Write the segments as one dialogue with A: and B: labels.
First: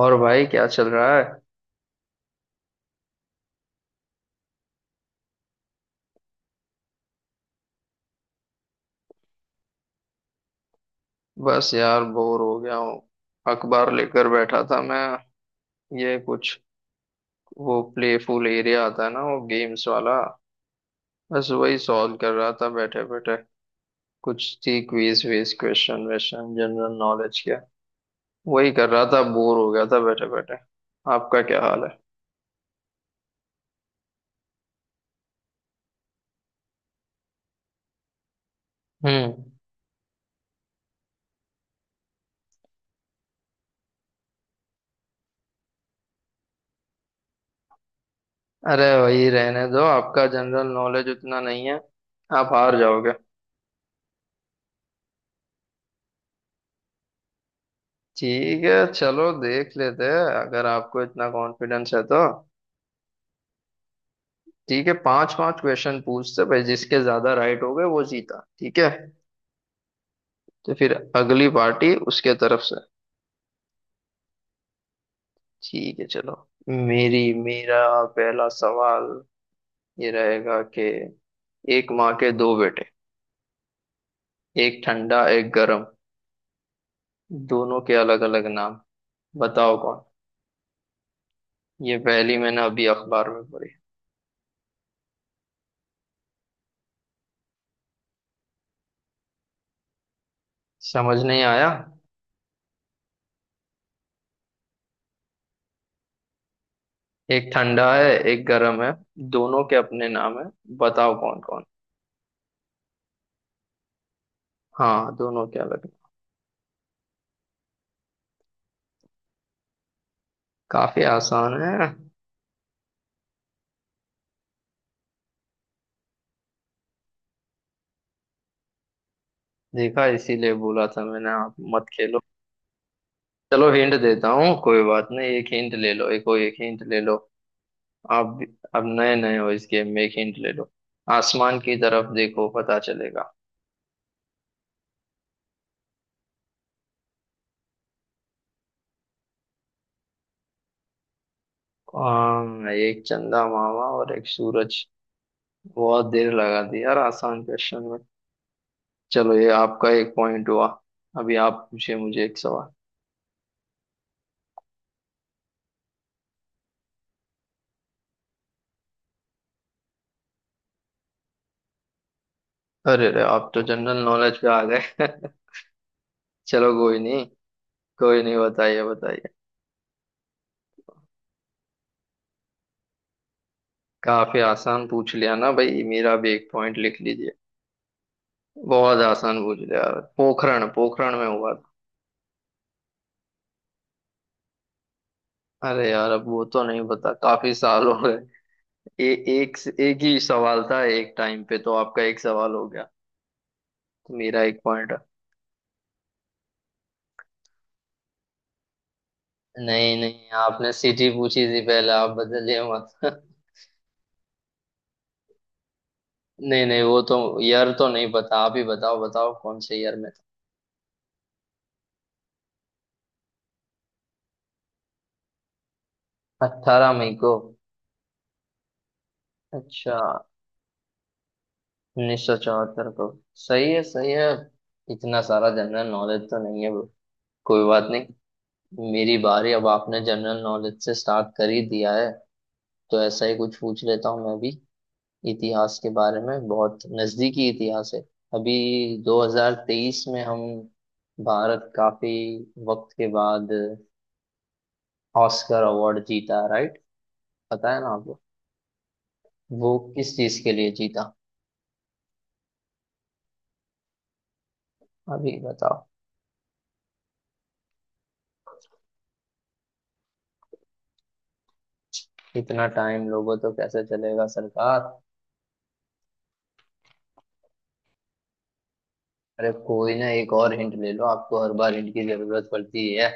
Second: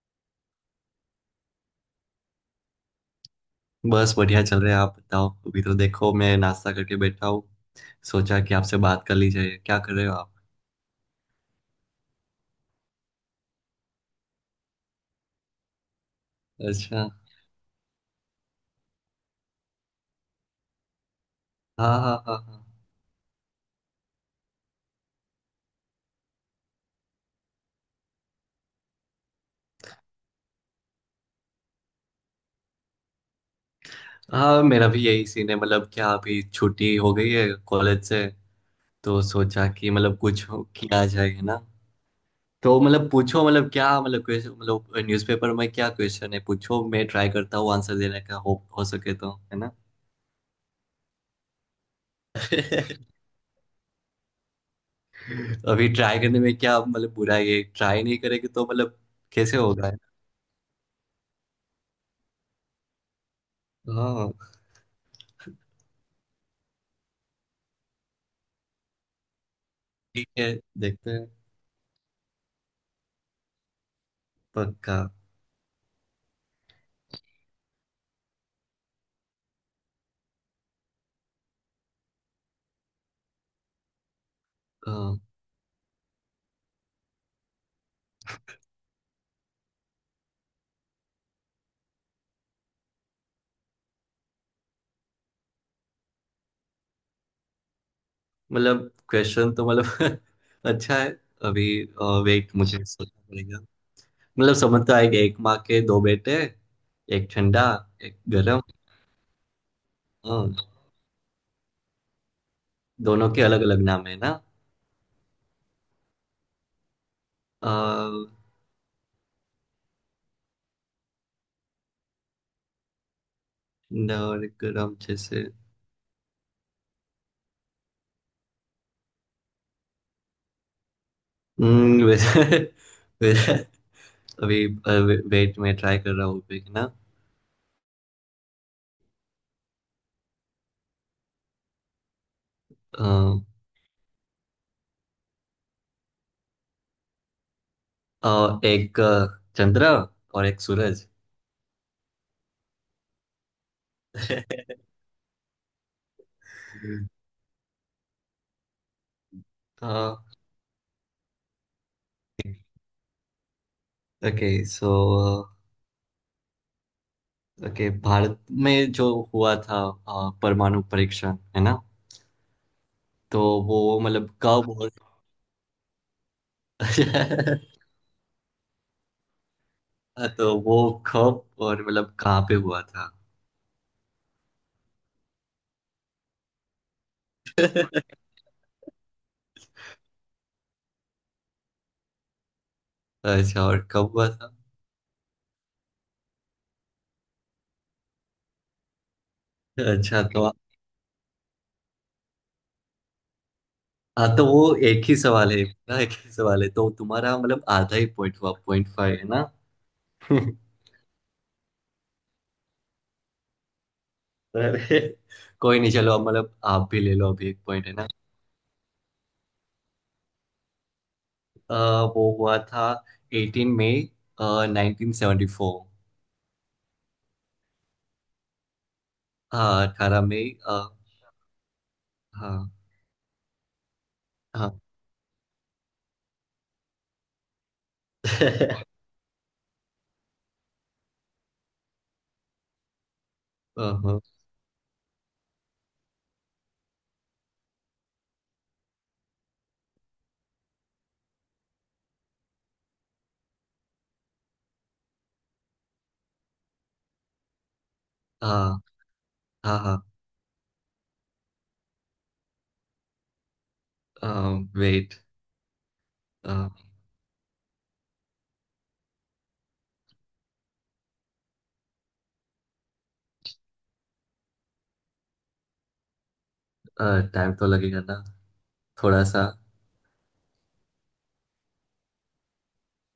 A: और भाई क्या चल रहा है?
B: बस बढ़िया चल रहा है। आप बताओ। अभी तो देखो मैं नाश्ता करके बैठा हूँ। सोचा कि आपसे बात कर ली जाए। क्या कर रहे हो आप?
A: बस यार बोर हो गया हूँ। अखबार लेकर बैठा था मैं। ये कुछ,
B: अच्छा।
A: वो प्लेफुल एरिया आता है ना, वो गेम्स वाला। बस वही
B: हाँ
A: सॉल्व
B: हाँ
A: कर
B: हाँ।
A: रहा था बैठे बैठे। कुछ थी क्विज विज क्वेश्चन वेश्चन जनरल नॉलेज के। वही कर रहा था, बोर हो गया था बैठे बैठे। आपका क्या हाल है?
B: हाँ हाँ मेरा भी यही सीन है। मतलब क्या अभी छुट्टी हो गई है कॉलेज से। तो
A: हम्म।
B: सोचा कि मतलब किया जाए है ना। तो मतलब पूछो। मतलब क्या मतलब क्वेश्चन मतलब न्यूज़पेपर में क्या क्वेश्चन है, पूछो। मैं ट्राई करता हूँ आंसर देने का, हो
A: अरे
B: हो सके
A: वही
B: तो, है
A: रहने
B: ना।
A: दो, आपका जनरल नॉलेज उतना नहीं है। आप हार जाओगे।
B: अभी ट्राई करने में क्या मतलब बुराई है। ट्राई नहीं करेंगे
A: ठीक
B: तो
A: है,
B: मतलब
A: चलो
B: कैसे
A: देख
B: होगा, है
A: लेते
B: ना?
A: हैं अगर आपको इतना कॉन्फिडेंस है तो।
B: हाँ।
A: ठीक है, पांच पांच क्वेश्चन पूछते भाई, जिसके ज्यादा राइट हो गए वो जीता, ठीक है?
B: ठीक है।
A: तो फिर
B: देखते हैं।
A: अगली पार्टी उसके तरफ से।
B: पक्का।
A: ठीक है चलो। मेरी मेरा पहला सवाल ये रहेगा कि एक माँ के दो बेटे, एक
B: अ,
A: ठंडा एक गरम, दोनों के अलग अलग नाम, बताओ कौन। ये पहली मैंने अभी अखबार में पढ़ी।
B: मतलब क्वेश्चन तो मतलब अच्छा है।
A: समझ नहीं
B: अभी
A: आया?
B: वेट, मुझे सोचना पड़ेगा। मतलब समझ तो आएगा। एक माँ के दो बेटे, एक
A: एक
B: ठंडा
A: ठंडा है
B: एक
A: एक
B: गरम।
A: गरम है। दोनों के अपने नाम है।
B: हाँ,
A: बताओ कौन कौन।
B: दोनों के अलग अलग नाम है ना।
A: हाँ दोनों के अलग।
B: अ,
A: काफी आसान है।
B: ठंडा और गरम जैसे।
A: देखा, इसीलिए बोला था मैंने आप मत खेलो।
B: वैसे, वैसे
A: चलो हिंट देता हूँ,
B: अभी
A: कोई बात नहीं, एक
B: वेट,
A: हिंट
B: में
A: ले
B: ट्राई
A: लो,
B: कर रहा
A: एक और
B: हूँ
A: एक
B: अभी, है
A: हिंट
B: ना।
A: ले लो। आप भी- अब नए नए हो इस गेम में, एक हिंट ले लो। आसमान की तरफ देखो पता चलेगा।
B: अ, एक चंद्र और एक सूरज।
A: आम, एक चंदा मामा और एक सूरज। बहुत देर लगा दी यार आसान क्वेश्चन में। चलो, ये आपका एक पॉइंट हुआ। अभी आप पूछिए मुझे एक
B: अ,
A: सवाल।
B: ओके। ओके, भारत में जो हुआ था, परमाणु परीक्षण, है ना।
A: अरे अरे,
B: तो
A: आप तो
B: वो
A: जनरल
B: मतलब
A: नॉलेज पे आ
B: कब
A: गए।
B: और
A: चलो कोई नहीं। कोई नहीं, बताइए बताइए।
B: तो वो कब और मतलब कहाँ पे हुआ था।
A: काफी आसान पूछ लिया ना भाई, मेरा भी एक पॉइंट लिख लीजिए। बहुत आसान पूछ लिया। पोखरण पोखरण में हुआ था।
B: अच्छा, और कब हुआ था।
A: अरे यार, अब वो तो नहीं पता, काफी साल हो गए। एक एक ही
B: अच्छा तो
A: सवाल था, एक टाइम पे, तो आपका एक सवाल हो गया। तो
B: हाँ,
A: मेरा
B: तो
A: एक
B: वो
A: पॉइंट।
B: एक ही सवाल है ना। एक ही सवाल है तो तुम्हारा मतलब आधा ही पॉइंट हुआ, 0.5, है ना।
A: नहीं नहीं, आपने सिटी पूछी थी पहले, आप बदलिए मत।
B: अरे कोई नहीं चलो, अब मतलब
A: नहीं नहीं,
B: आप
A: वो
B: भी ले
A: तो
B: लो, अभी एक
A: ईयर
B: पॉइंट
A: तो
B: है ना।
A: नहीं पता, आप ही बताओ बताओ कौन से ईयर में।
B: अ, वो हुआ था 18 मई 1974।
A: था 18 मई को।
B: हाँ
A: अच्छा,
B: 18 मई,
A: उन्नीस सौ
B: हाँ।
A: चौहत्तर को। सही है सही है।
B: हाँ।
A: इतना सारा जनरल नॉलेज तो नहीं है bro। कोई बात नहीं। मेरी बारी, अब आपने जनरल नॉलेज से स्टार्ट कर ही दिया है, तो ऐसा ही कुछ पूछ लेता
B: अहं,
A: हूँ मैं भी। इतिहास के बारे में, बहुत नजदीकी इतिहास है। अभी 2023 में हम भारत काफी वक्त के बाद ऑस्कर अवार्ड जीता, राइट? पता है ना आपको।
B: हाँ
A: वो
B: हाँ
A: किस चीज के लिए जीता?
B: हाँ। वेट।
A: अभी बताओ। इतना टाइम लोगों तो कैसे चलेगा सरकार।
B: टाइम तो लगेगा ना थोड़ा सा।
A: अरे कोई ना, एक और हिंट ले लो, आपको हर बार हिंट की जरूरत पड़ती है।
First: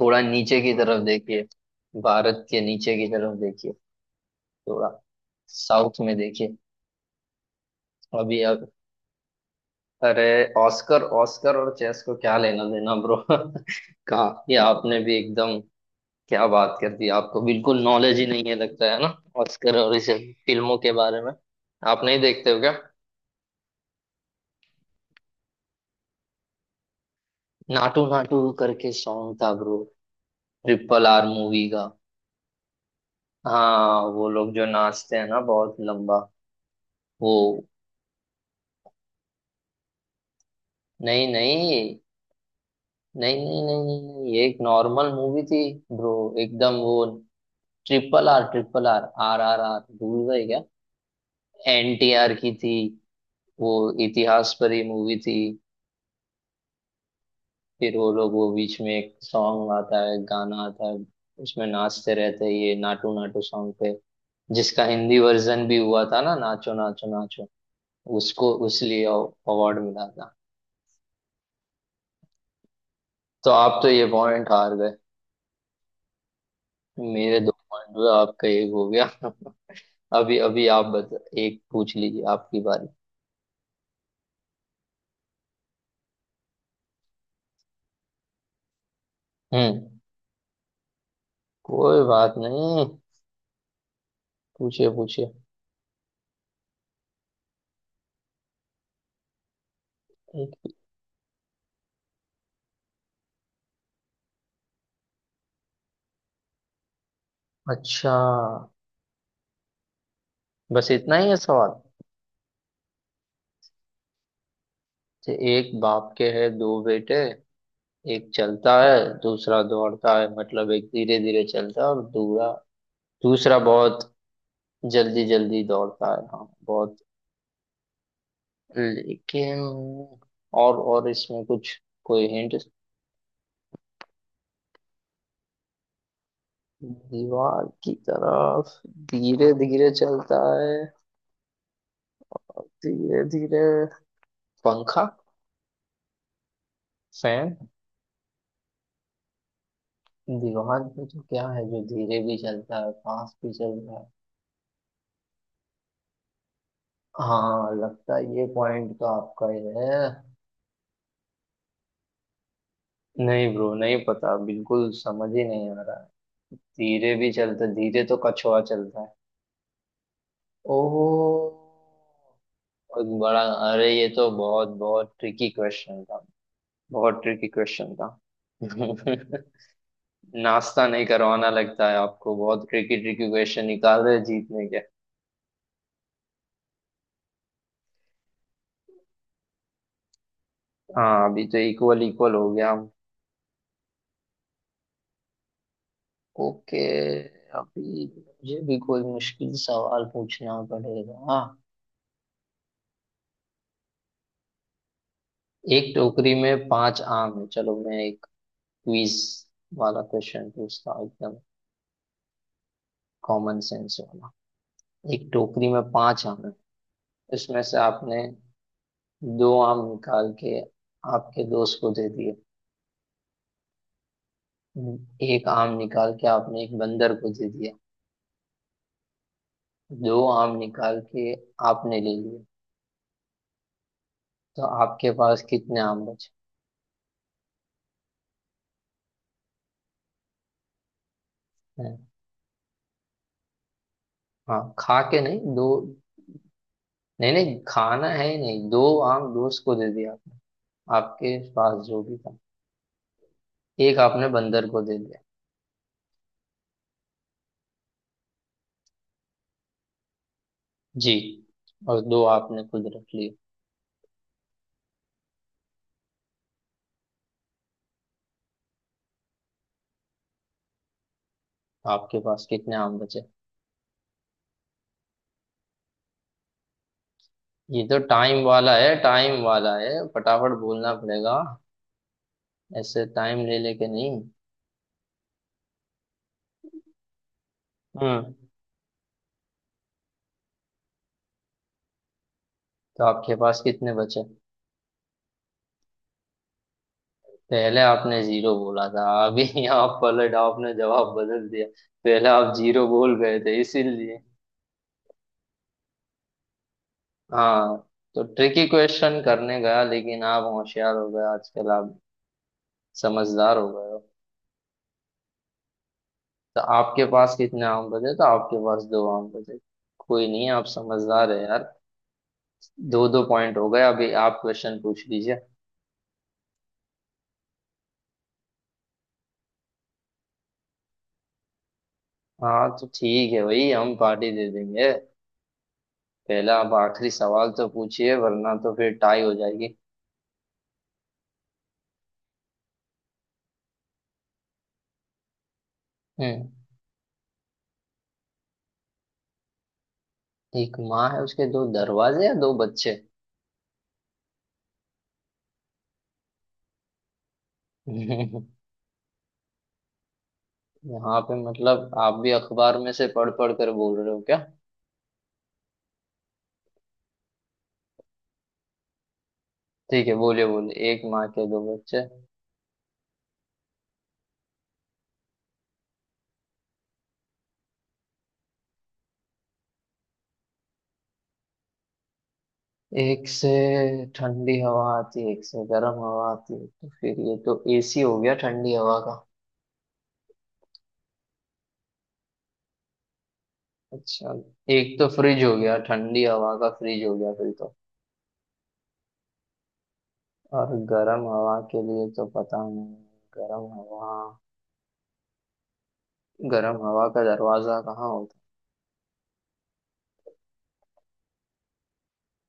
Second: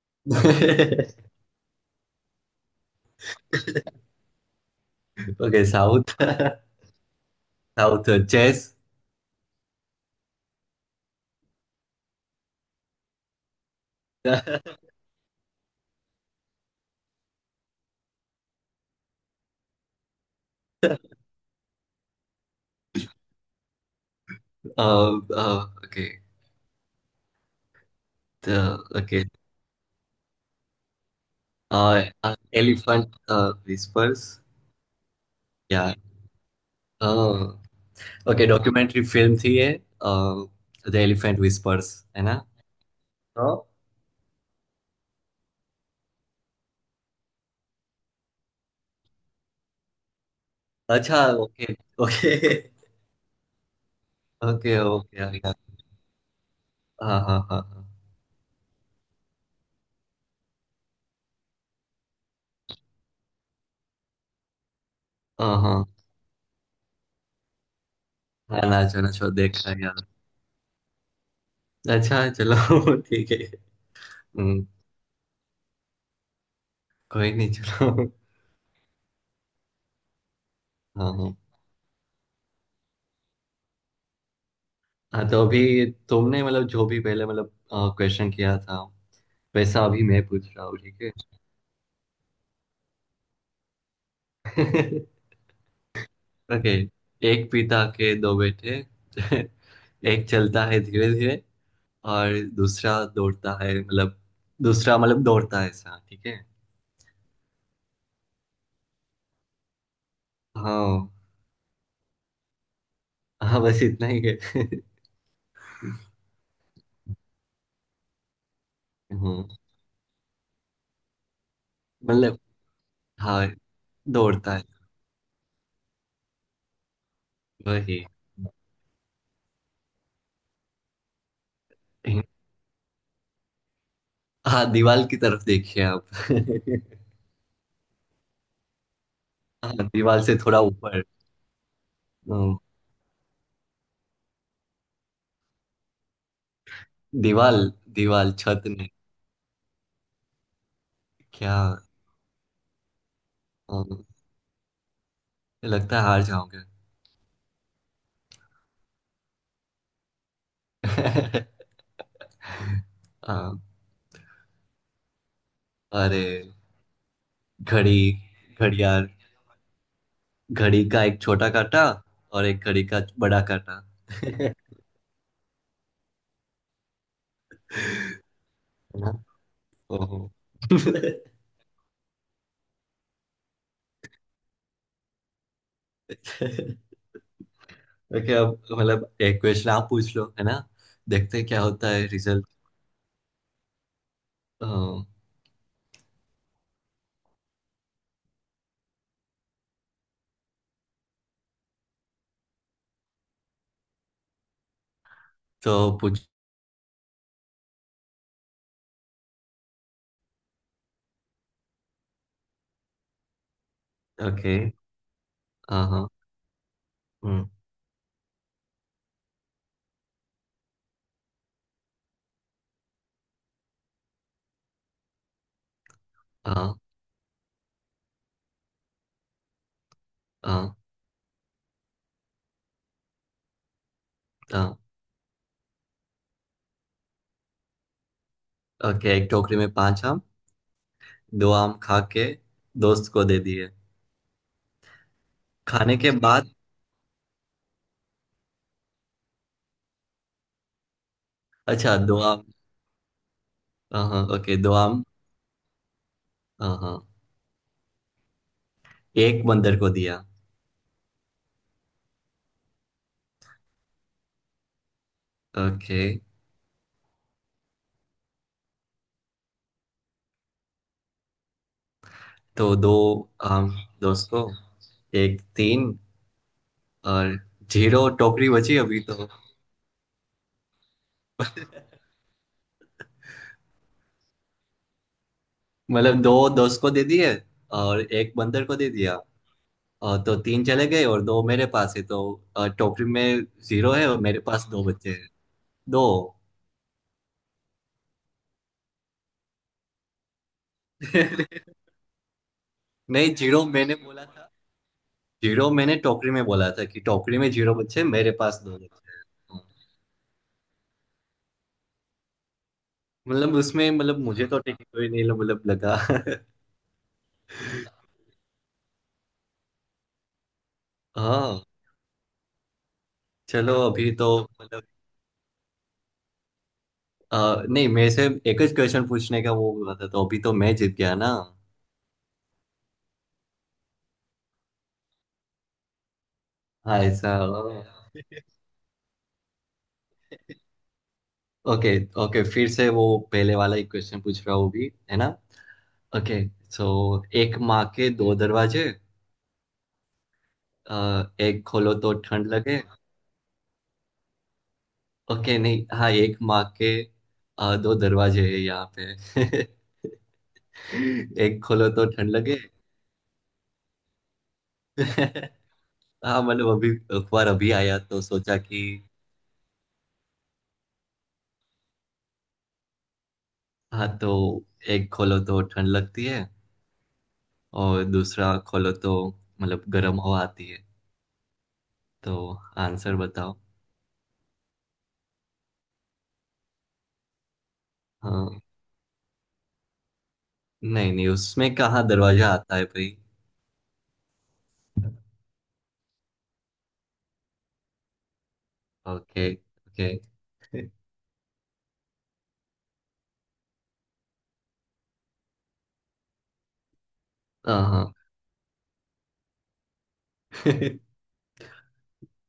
A: थोड़ा नीचे की तरफ देखिए। भारत के नीचे की तरफ देखिए थोड़ा।
B: Okay,
A: south
B: south.
A: में देखिए।
B: साउथ
A: अभी
B: चेस।
A: अब, अरे ऑस्कर, ऑस्कर और चेस को क्या लेना देना ब्रो। कहा ये आपने भी एकदम, क्या बात कर दी, आपको बिल्कुल नॉलेज ही नहीं है लगता है ना। ऑस्कर और इस फिल्मों के बारे में आप नहीं देखते हो क्या?
B: ओके
A: नाटू नाटू करके
B: ओके।
A: सॉन्ग था ब्रो, ट्रिपल आर मूवी का।
B: एलिफेंट
A: हाँ वो
B: विस्पर्स।
A: लोग जो नाचते हैं ना, बहुत
B: या
A: लंबा वो।
B: ओके, डॉक्यूमेंट्री फिल्म थी ये। द
A: नहीं
B: एलिफेंट विस्पर्स,
A: नहीं
B: है ना।
A: नहीं
B: हाँ?
A: नहीं नहीं नहीं नहीं, ये एक नॉर्मल मूवी थी ब्रो, एकदम वो, triple R, triple R, R R R भूल गए क्या?
B: अच्छा ओके।
A: एनटीआर
B: ओके
A: की थी वो, इतिहास
B: ओके
A: परी मूवी थी।
B: ओके। हाँ हाँ हाँ।
A: फिर वो लोग, वो बीच में एक सॉन्ग आता है, गाना आता है, उसमें नाचते रहते हैं ये नाटू नाटू सॉन्ग पे, जिसका हिंदी
B: हाँ
A: वर्जन भी
B: हाँ
A: हुआ था ना, नाचो नाचो नाचो। उसको
B: हाँ। हाँ, नाचो
A: उसलिए
B: नाचो देखा
A: अवार्ड
B: है यार।
A: मिला था।
B: अच्छा चलो ठीक है।
A: तो आप तो ये पॉइंट
B: हम्म,
A: हार गए।
B: कोई
A: मेरे दो
B: नहीं चलो।
A: पॉइंट हुए, आपका एक हो गया। अभी अभी आप
B: हाँ
A: बता,
B: हाँ।
A: एक पूछ लीजिए, आपकी बारी।
B: हाँ तो अभी तुमने मतलब जो भी पहले मतलब क्वेश्चन किया था, वैसा
A: हम्म।
B: अभी मैं पूछ रहा हूँ ठीक है।
A: कोई बात नहीं, पूछिए पूछिए।
B: ओके। एक पिता के दो बेटे। एक चलता
A: एक-
B: है धीरे धीरे और दूसरा दौड़ता है मतलब। दूसरा मतलब दौड़ता है, ऐसा ठीक है।
A: अच्छा। बस
B: हाँ।
A: इतना ही है सवाल?
B: हाँ बस इतना ही है।
A: तो एक बाप के है दो बेटे, एक चलता है,
B: हम्म,
A: दूसरा दौड़ता है, मतलब एक धीरे धीरे चलता है और
B: मतलब
A: दूसरा
B: हाँ
A: दूसरा बहुत
B: दौड़ता है
A: जल्दी जल्दी दौड़ता है, हाँ बहुत।
B: वही।
A: लेकिन, और इसमें कुछ, कोई हिंट?
B: हाँ, दीवाल की तरफ देखिए आप।
A: दीवार की तरफ, धीरे
B: हाँ
A: धीरे
B: दीवाल से
A: चलता
B: थोड़ा
A: है
B: ऊपर। अम,
A: और धीरे धीरे, पंखा, फैन।
B: दीवाल। दीवाल, छत नहीं।
A: दीवार पे तो क्या
B: क्या।
A: है जो धीरे भी चलता है फास्ट भी चलता
B: अम,
A: है।
B: लगता है हार जाओगे।
A: हाँ लगता है ये पॉइंट तो आपका ही है।
B: हाँ।
A: नहीं ब्रो, नहीं पता, बिल्कुल समझ ही नहीं आ रहा है।
B: अरे
A: धीरे भी चलता है, धीरे
B: घड़ी।
A: तो कछुआ चलता
B: घड़ियाल।
A: है।
B: घड़ी का एक छोटा
A: ओह।
B: काटा और एक घड़ी का
A: बहुत बड़ा।
B: बड़ा काटा।
A: अरे ये तो
B: है
A: बहुत बहुत ट्रिकी क्वेश्चन था। बहुत ट्रिकी क्वेश्चन था।
B: ना। ओहो।
A: नाश्ता नहीं करवाना लगता है आपको, बहुत ट्रिकी ट्रिकी क्वेश्चन निकाल रहे हैं जीतने के।
B: ओके, अब मतलब एक क्वेश्चन आप पूछ लो, है ना।
A: हाँ,
B: देखते
A: अभी
B: हैं
A: तो
B: क्या होता
A: इक्वल
B: है
A: इक्वल
B: रिजल्ट।
A: हो गया हम। ओके, अभी मुझे भी कोई मुश्किल सवाल पूछना पड़ेगा, हाँ।
B: तो
A: एक
B: पूछ।
A: टोकरी में पांच आम है, चलो मैं एक क्विज वाला क्वेश्चन पूछता हूँ एकदम, कॉमन सेंस वाला।
B: ओके।
A: एक टोकरी में
B: हाँ हाँ।
A: पांच आम है,
B: हम्म,
A: उसमें से आपने दो आम निकाल के आपके दोस्त को दे दिए, एक आम निकाल के आपने
B: हाँ
A: एक बंदर को दे दिया, दो आम
B: हाँ
A: निकाल के आपने ले लिए, तो
B: हाँ।
A: आपके पास कितने आम बचे
B: ओके, एक टोकरी में पांच आम। दो आम
A: हैं?
B: खा के दोस्त को दे दिए।
A: हाँ, खा के नहीं, दो।
B: खाने के बाद।
A: नहीं नहीं, खाना है ही नहीं। दो आम दोस्त को दे दिया आपने, आपके पास
B: अच्छा
A: जो भी
B: दो
A: था।
B: आम।
A: एक
B: हाँ हाँ
A: आपने
B: ओके,
A: बंदर
B: दो
A: को दे
B: आम।
A: दिया
B: हाँ हाँ, एक बंदर को दिया।
A: जी, और दो आपने खुद रख लिए।
B: ओके।
A: आपके पास
B: तो
A: कितने
B: दो
A: आम बचे?
B: आम दोस्त को, एक तीन, और
A: ये तो
B: जीरो
A: टाइम
B: टोकरी
A: वाला
B: बची
A: है,
B: अभी तो।
A: टाइम वाला है, फटाफट बोलना पड़ेगा, ऐसे टाइम ले लेके नहीं।
B: मतलब दो दोस्त को दे दिए और एक
A: हम्म।
B: बंदर को दे दिया, और तो तीन चले गए और दो मेरे पास है तो
A: तो
B: टोकरी
A: आपके
B: में
A: पास
B: जीरो
A: कितने
B: है और
A: बचे?
B: मेरे पास दो बचे हैं। दो।
A: पहले आपने जीरो बोला था, अभी यहाँ पलट आपने जवाब बदल दिया।
B: नहीं,
A: पहले आप जीरो बोल गए थे
B: जीरो मैंने
A: इसीलिए।
B: बोला था। जीरो मैंने टोकरी में बोला था कि टोकरी में जीरो
A: हाँ।
B: बच्चे हैं,
A: तो
B: मेरे पास
A: ट्रिकी
B: दो बच्चे
A: क्वेश्चन
B: हैं।
A: करने गया, लेकिन आप होशियार हो गए आजकल, आप
B: मतलब
A: समझदार हो गए
B: उसमें
A: हो।
B: मतलब मुझे तो ठीक कोई नहीं लग- मतलब लगा।
A: तो आपके पास कितने आम बचे? तो आपके पास दो आम बचे। कोई नहीं, आप समझदार है
B: हाँ
A: यार। दो दो पॉइंट हो
B: चलो,
A: गए, अभी
B: अभी तो
A: आप क्वेश्चन
B: मतलब
A: पूछ लीजिए।
B: नहीं, मेरे से एक ही क्वेश्चन पूछने का वो हुआ था, तो अभी तो मैं जीत गया ना।
A: हाँ तो ठीक है भाई, हम पार्टी दे देंगे। पहले आप
B: हाँ
A: आखिरी
B: ऐसा।
A: सवाल तो पूछिए, वरना तो फिर टाई हो जाएगी।
B: ओके। ओके, फिर से वो पहले वाला एक क्वेश्चन पूछ रहा हूँ भी, है ना। ओके।
A: हम्म।
B: सो एक माँ के दो दरवाजे।
A: एक
B: अ,
A: माँ है उसके
B: एक
A: दो
B: खोलो तो
A: दरवाजे या
B: ठंड
A: दो
B: लगे।
A: बच्चे?
B: ओके नहीं, हाँ एक माँ के, दो दरवाजे
A: यहाँ
B: हैं यहाँ पे।
A: पे
B: एक खोलो
A: मतलब
B: तो
A: आप भी
B: ठंड लगे।
A: अखबार में से पढ़ पढ़ कर बोल रहे हो क्या?
B: हाँ मतलब अभी अखबार अभी आया तो सोचा कि।
A: ठीक है, बोलिए बोलिए, एक माँ के दो बच्चे।
B: हाँ तो एक खोलो तो ठंड लगती है और दूसरा खोलो तो मतलब गर्म हवा आती है। तो आंसर
A: एक से
B: बताओ।
A: ठंडी हवा आती है, एक से गर्म हवा आती है, तो फिर ये तो एसी हो गया
B: हाँ।
A: ठंडी हवा का।
B: नहीं नहीं, उसमें कहाँ दरवाजा आता है भाई।
A: अच्छा। एक तो फ्रिज हो गया ठंडी हवा का, फ्रिज हो गया फिर तो।
B: Okay okay.
A: और गर्म हवा के लिए तो पता नहीं। गर्म हवा, गर्म हवा का दरवाजा
B: हाँ
A: कहाँ
B: हाँ।
A: होता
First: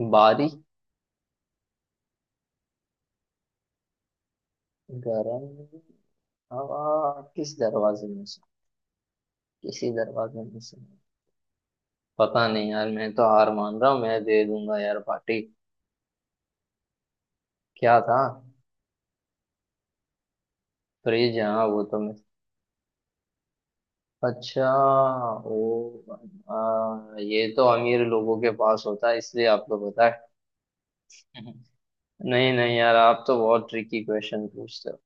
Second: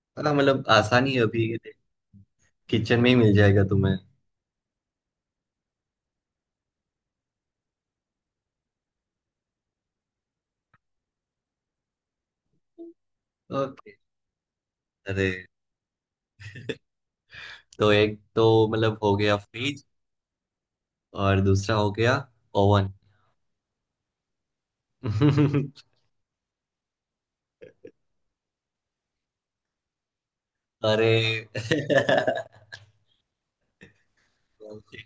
A: है
B: हाँ
A: बारी।
B: मतलब आसानी है अभी, किचन में ही मिल जाएगा तुम्हें।
A: गर्म हवा किस दरवाजे में से, किसी दरवाजे में से, पता नहीं यार, मैं तो हार मान रहा
B: ओके।
A: हूँ, मैं दे दूंगा यार
B: अरे।
A: पार्टी।
B: तो
A: क्या था?
B: एक तो मतलब हो गया फ्रिज,
A: फ्रिज,
B: और
A: हाँ
B: दूसरा
A: वो
B: हो
A: तो मैं।
B: गया ओवन।
A: अच्छा। ओ। ये तो अमीर लोगों के पास होता है इसलिए आपको पता है।
B: अरे।
A: नहीं नहीं यार, आप तो बहुत ट्रिकी क्वेश्चन पूछते हो।
B: कोई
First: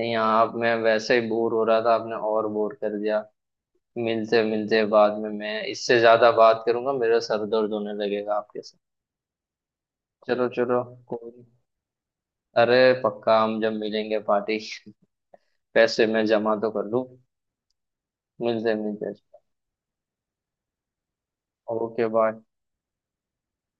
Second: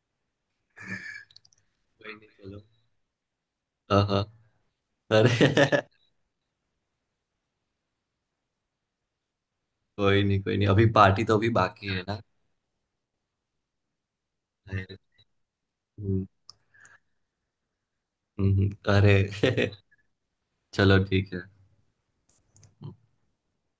A: नहीं आप, मैं वैसे ही बोर हो रहा था, आपने
B: नहीं
A: और
B: चलो।
A: बोर कर दिया।
B: हाँ हाँ।
A: मिलते मिलते बाद में, मैं
B: अरे।
A: इससे ज्यादा बात करूंगा मेरा सर दर्द होने लगेगा आपके साथ।
B: कोई नहीं
A: चलो
B: कोई नहीं,
A: चलो,
B: अभी पार्टी
A: कोई
B: तो
A: नहीं।
B: अभी बाकी है ना।
A: अरे पक्का, हम जब मिलेंगे पार्टी।
B: अरे।
A: पैसे मैं
B: हम्म,
A: जमा तो कर लूं। मिलते मिलते।
B: अरे। चलो ठीक
A: ओके बाय।
B: है।